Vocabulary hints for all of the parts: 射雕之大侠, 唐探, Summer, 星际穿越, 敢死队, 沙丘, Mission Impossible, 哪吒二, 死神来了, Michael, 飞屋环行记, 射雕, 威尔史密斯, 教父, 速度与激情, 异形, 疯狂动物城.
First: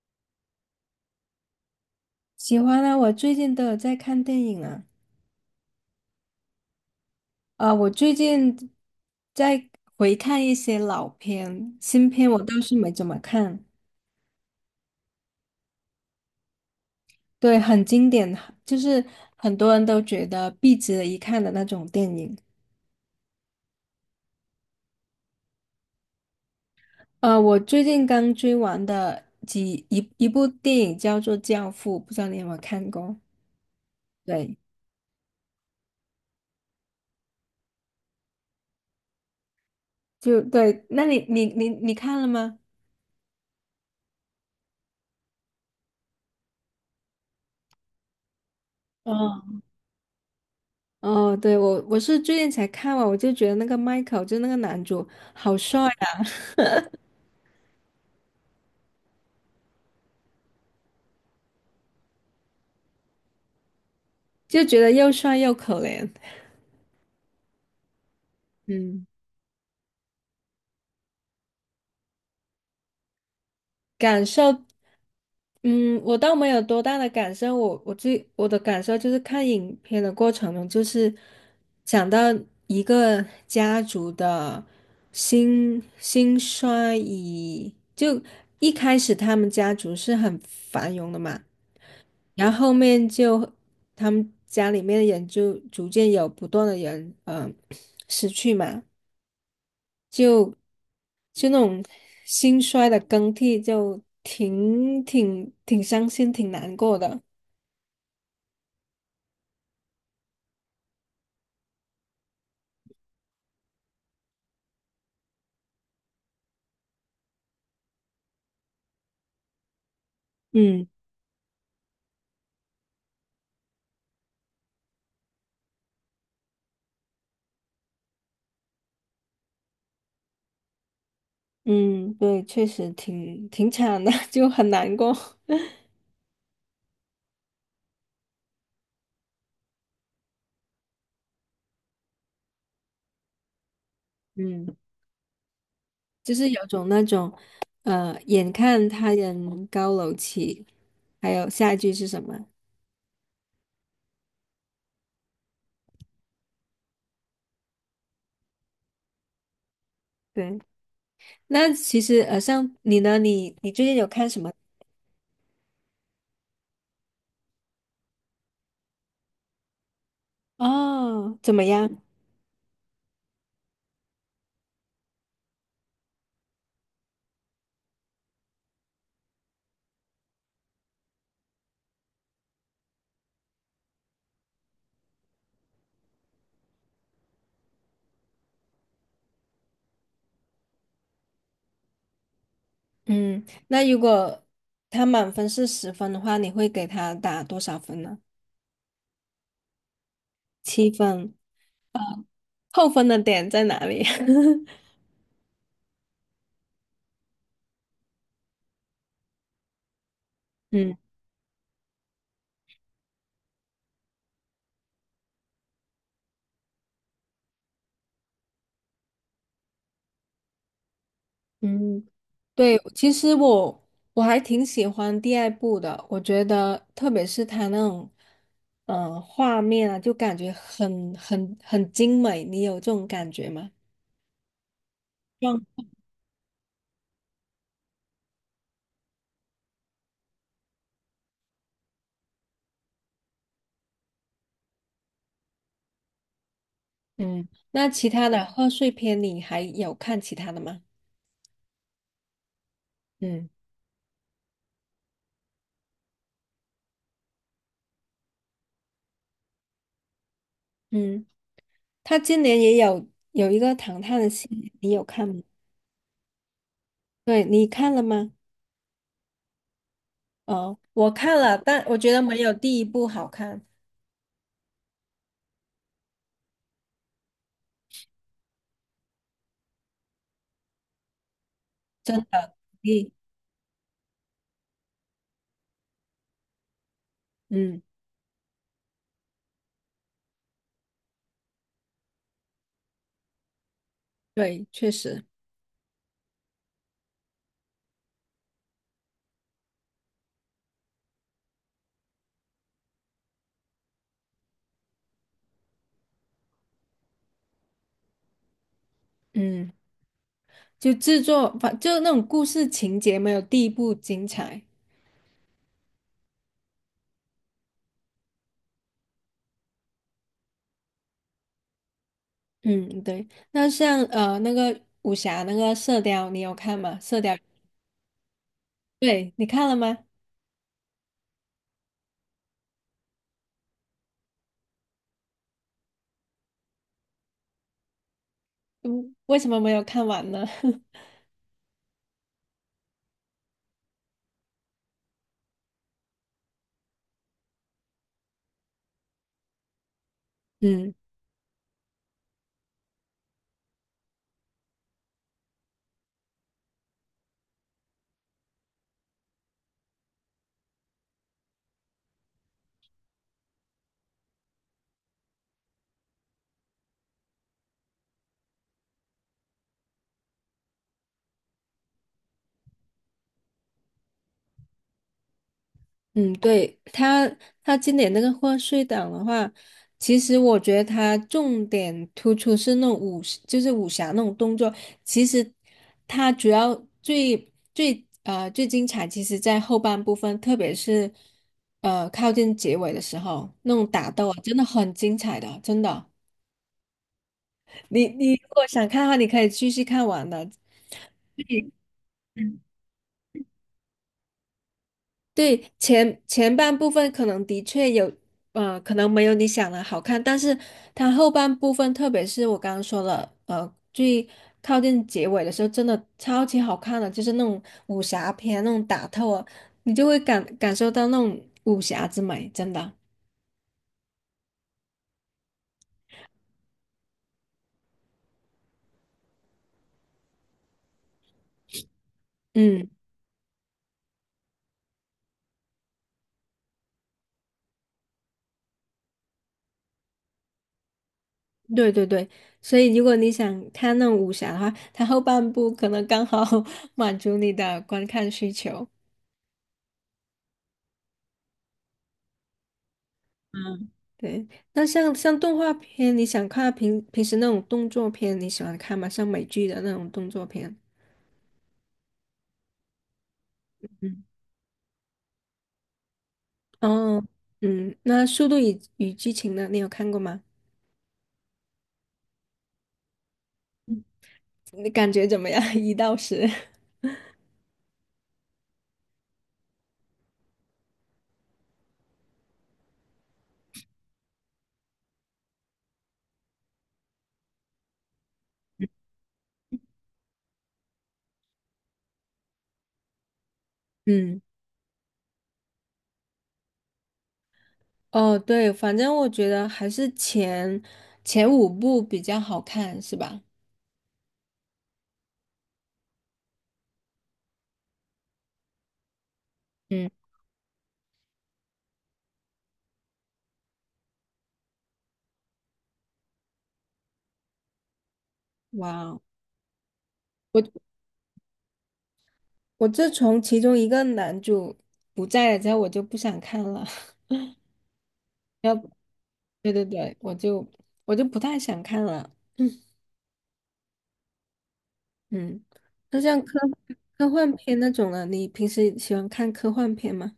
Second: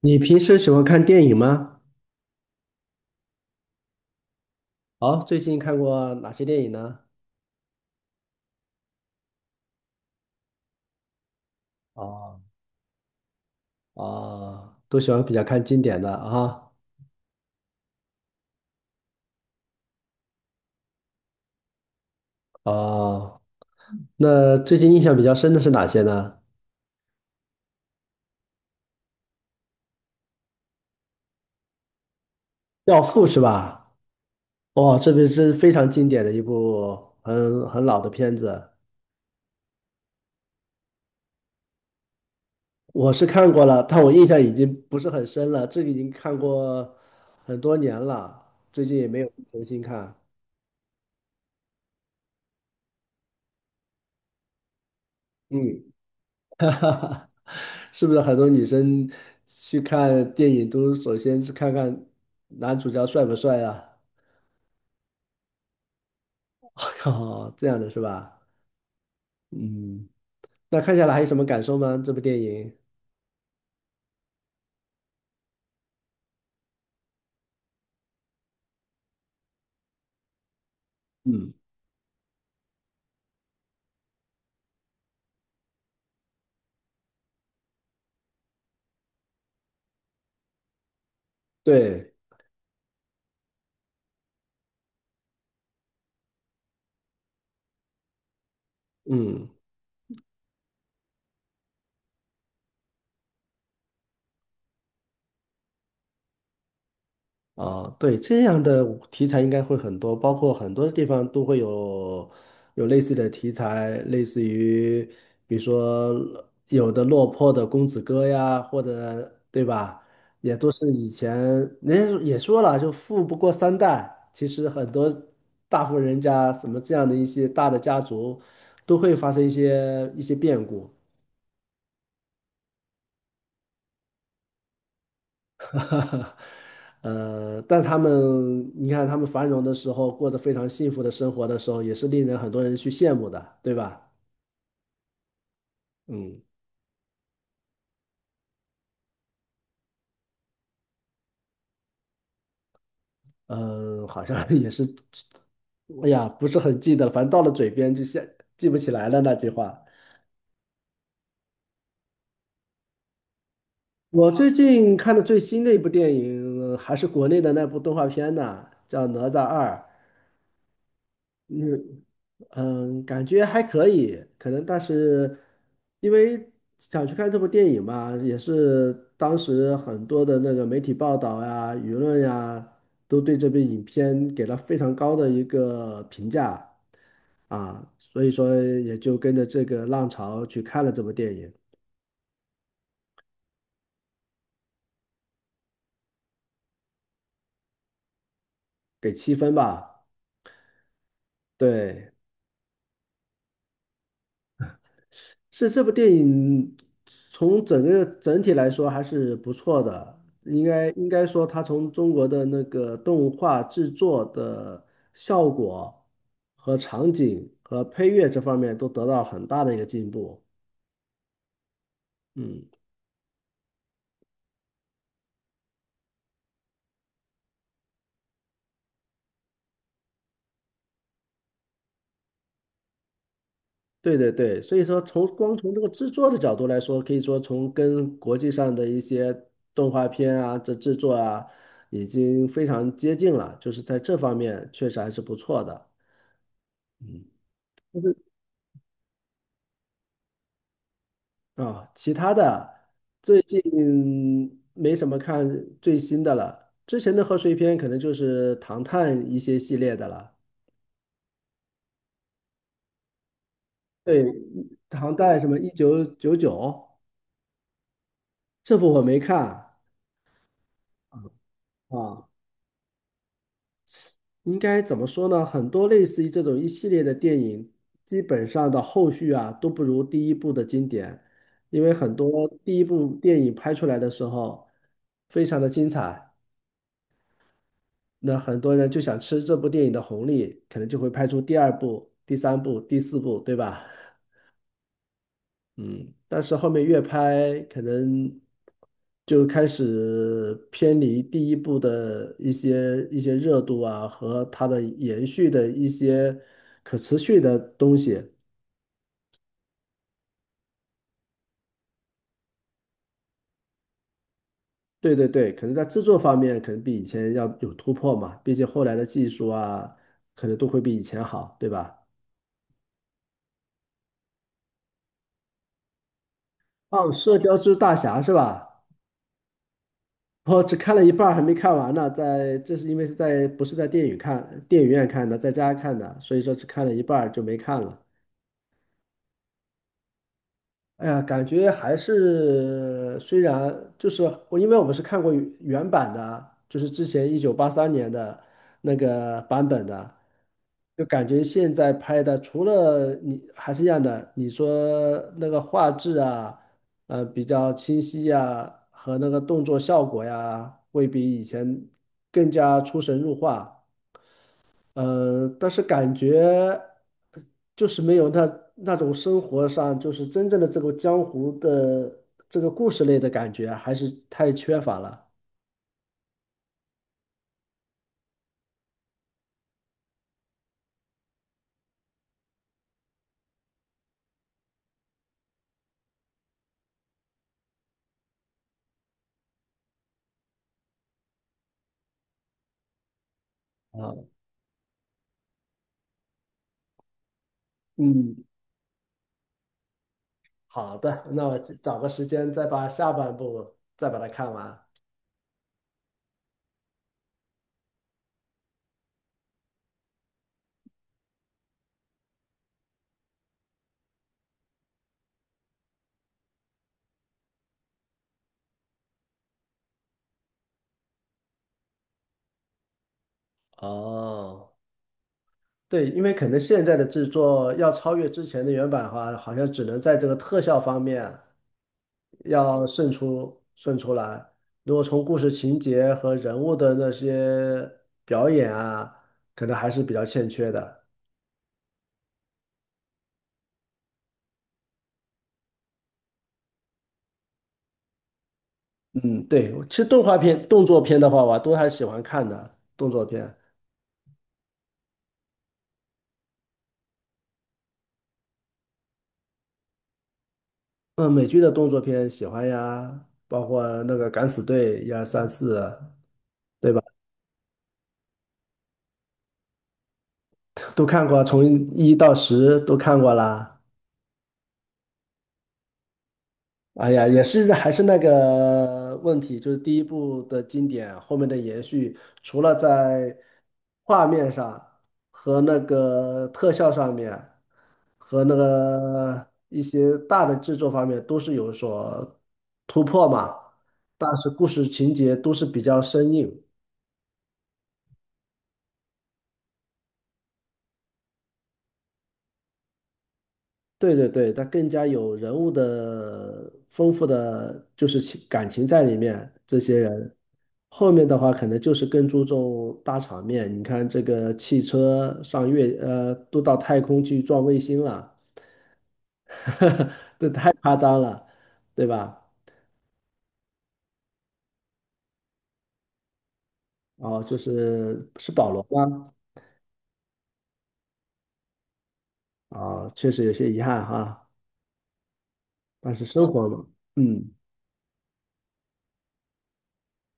你平时喜欢看电影吗？喜欢啊，我最近都有在看电影啊。哦，最近看过哪些电影呢？啊，我最近在回看一些老片，新片我哦，倒是没怎么看。哦，都喜欢比较看经典的啊。对，很经典，就是很多人都觉得必值得一看的那种电影。哦，那最近印象比较深的是哪些呢？我最近刚追完的一部电影叫做《教父》，不知道你有没有看《教过？父》是吧？对，哦，这个是非常经典的一部很老的片子，就对，那你看了吗？我是看过了，但我印象已经不是很深了，这个已经看过很多年了，最近也没有嗯，重新看。哦，对，我是最近才看完，我就觉得那个 Michael 就那个男主好嗯，帅。啊！是不是很多女生去看电影都首先是看看男主角帅不帅啊？就觉得又帅又可怜。哦，这样的是吧？嗯，嗯，那看下来还有什么感受吗？这部电影？感受，嗯，我倒没有多大的感受，我的感受就是看影片的过程中，就是嗯，想到一个家族的兴衰，就一开始他们家族是很繁荣的嘛，对，然后后面就他们家里面的人就逐渐有不断的人，失去嘛。嗯。就就那种兴衰的更替，就挺伤心，挺难过的。啊，对，这样的题材应该会很多，包括很多地方都会有类似的题材，类似于比如说有的落魄的公子哥呀，或者对吧，也都嗯是以前人家也说了，就富不过三代，其实很多大户人家什么这样的一些大的家族都会发生一些变故。嗯，对，确实挺惨的，就很难过。哈哈，但他们，你看他们繁荣的时候，过着非常幸福的生活的时候，也是令人很多人去羡慕的，对吧？嗯，就嗯，是有种那种，眼看他人高楼起，还有下一句是什么？好像 也是，哎呀，不是很记得了，反正到了嘴边就现记不起来了那句话。对，那其实像你呢，你最近有看我什么？最近看的最新的一部电影，还是国内的那部动画片呢，叫《哪吒二》。哦，怎么嗯。样？嗯，感觉还可以，可能但是因为想去看这部电影嘛，也是当时很多的那个媒体报道呀、舆论呀，都对这部影片给了非常高的一个评价啊，所以说也就跟着这个浪潮去看了这部电影，嗯，那如果他满分是十分的话，你会给他打多少分呢？给七分吧。七分，对，扣分的点在哪里？是这部电影从整个整体来说还是不错的，应该嗯应该说它从中国的那个动画制作的效果和场景和配乐这方面都得到很大的一个进步。嗯，嗯，对，其实我还挺喜欢第二部的，我觉得特别是他那种画面啊，就感觉很精美，你有这种感觉吗？对对对，所以说从光嗯，从这个制作的角度来说，可以说从跟国际上的一些动画片啊，这制作啊，已经非常接近了，就是在这方面确实还是不错的。嗯。嗯，那其他的贺岁片你还有看其他的吗？啊，其他的最嗯近没什么看最新的了，之前的贺岁片可能就是唐探一些系列的了。嗯。他今年也有一个唐探的对，戏，你有唐看代吗？什么1999，对，你看了吗？这部我没看哦，我看了，但我觉得啊。没有第一部好看，应该怎么说呢？很多类似于这种一系列的电影，基本上的后续啊都不如第一部的经典，因为很真多的。第一部第电影拍出来的时候非常的精彩。嗯，那很多人就想吃这部电影的红利，可能就会拍出第二部、第三部、第四部，对吧？对，确实，嗯，但是后面越拍，可能就开始偏离第一部的一些热度啊，和它的延续的一些可持续的东西。嗯，就制作反就那种故事情节没有第一部精彩。对对对，可能在制作方面，可能比以前要有突破嘛，毕竟后来的技术啊，可能都会比以前好，对吧？嗯，对。那像那个武侠那个《射雕》，你有看吗？哦，《射雕》《射雕之大侠》是吧？对，你看了吗？我只看了一半儿，还没看完呢。在，这是因为是在不是在电影看，电影院看的，在家看的，所以说只看了一半儿就没看了。嗯，为什么没有看完呢？哎呀，感觉还是虽然就是我，因为我们是看过版的，就是之前1983年的那个版本的，嗯。就感觉现在拍的除了你还是一样的，你说那个画质啊，比较清晰呀，和那个动作效果呀，会比以前更加出神入化。但是感觉就是没有那种生活上，就是真正的这个江湖的这个故事类的感觉，还是太缺乏了。嗯，对，他，他今年那个贺岁档的话，其实我觉得他重点突出是那种武，就是武侠那种动作。其实他主要最精彩，其实在后半部分，特别是靠近结尾的时候，那种打啊，斗啊，真的很精彩的，真的。你嗯，如果想看的话，你可以继续看完的。好的，那我找个时间再把下半部再把它看完。对，前半部分可能的确有，可能没有你想的好看，但是它后半部分，特别是我刚刚说了，最靠近结尾的时候，真的超级好看的，就是那种武侠片那种打斗啊，你就会感受到那种武侠之美，真的。哦，对，因为可能现在的制作要超越之前的原版的话，好像只能在这个特效方面。要嗯，胜出来。如果从故事情节和人物的那些表演啊，可能还是比较欠缺的。对对对，所以如果你想看那种武侠的话，它后半部可能刚好 满足你的观看需求。嗯，对，其实动画片、动作片的话，我都还喜欢看的动作片。嗯，对，那像动画片，你想看平时那种动作片，你喜欢看吗？像美剧的那种动作片。嗯，美剧的动作片喜欢呀，包括那嗯，个《敢死队》一二三四，对吧？哦，嗯，那《速度与激情》呢？你有看过吗？都看过啊，从1到10都看过啦。你感觉怎么样？一到十。哎呀，也是还是那个问题，就是第一部的经典，后面的延续，除了在画面上和那个特效上面，和那 个一些大的制作方面都是有所突破嘛，但嗯，是故事情节都是比较生硬。哦，对，反正我觉得还是前五部比较好看，是吧？对对对，它更加有人物的丰富的就是情感情在里面。这些嗯，人后面的话，可能就是更注重大场面。你看这个汽车上月，都到太空去撞卫星了，哇哦，这太我夸张了，对吧？我自从其中一个男主不在了之后，我就不想看了。哦，就是是保要罗不，吗？对对对，我就不太想看了。啊，确实有些遗憾哈，嗯，但那是像生活嘛，科嗯，幻片那种的，你平时喜欢看科幻片吗？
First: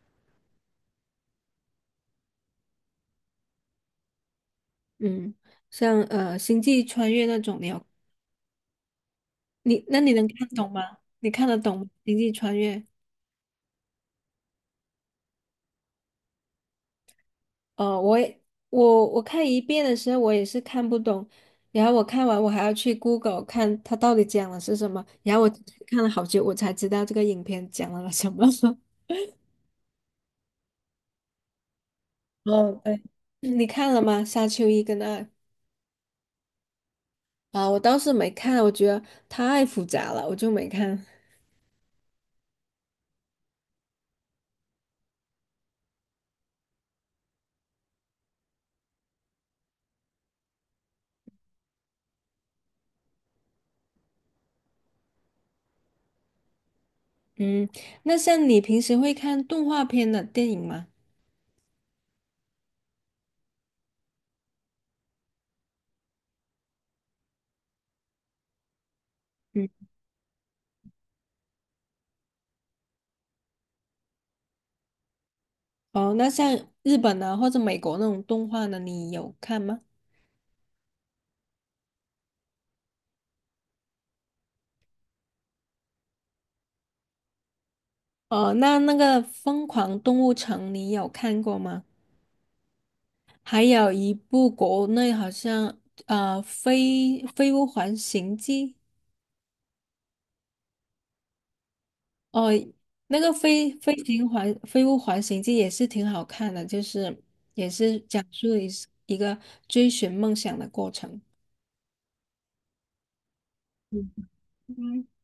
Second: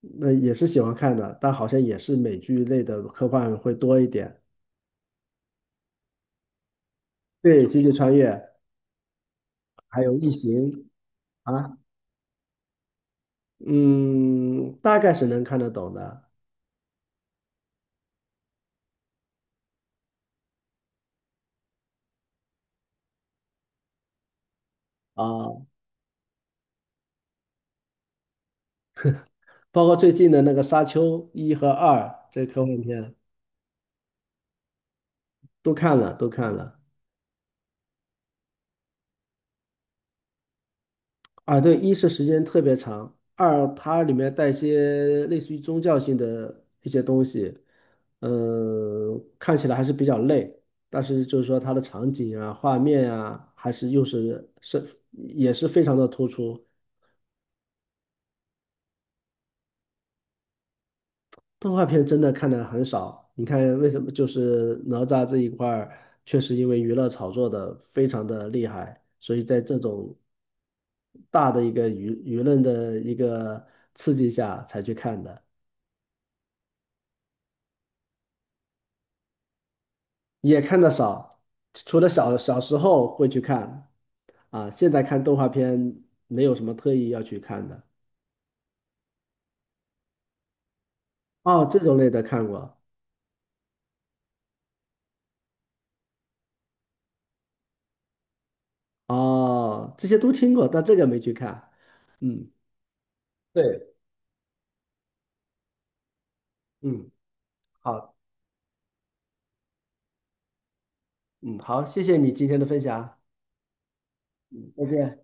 那也是喜欢看的，但好像也是美剧类的科幻会多一点。嗯，像《星际穿越》那种，对，你星有，际穿越。你那还你有能异看懂形吗？你看得啊懂吗《星际穿越》？嗯，大概是能看得懂的哦，我也，我看一遍的时候，我也是看不懂，然后我看完我还要去 Google 看它到底讲的是什么，然后我啊，看了好久，我才知道这个影片讲了什么。包括最近的那个《沙丘》一和二这科幻哦，对，片嗯，你看了吗？《沙丘一》跟二，都看了，都看了啊，我倒是没看，我觉得太复杂了，我就没看。啊。对，一是时间特别长，二它里面带一些类似于宗教性的一些东西，嗯，看起来还是比较累，但是就是说它的场景啊、画面啊，还是又是是也是非常的突出。嗯，那像你平时会看动画片的电影吗？动画片真的看的很少，你看为什么？就是哪吒这一块儿，确实因为娱乐炒作的非常的厉害，所以在嗯，这种大的一个论的一个刺激下才去看的，哦，那像日本的或者美国那种动画的，你有看吗？也看的少。除了小时候会去看，啊，现在看动画片没有什么特意要去看的。哦，那那个《疯狂动物城》你有看过哦，这吗？种类的看过，还有一部国内好像《飞飞屋环行记》哦，这些都听过，但这个没去看。哦，嗯那个对，飞屋环形记也是挺好看的，就嗯，是也是好。讲述一个追寻梦想的过程。嗯，好，谢谢你今天的分享，嗯再见。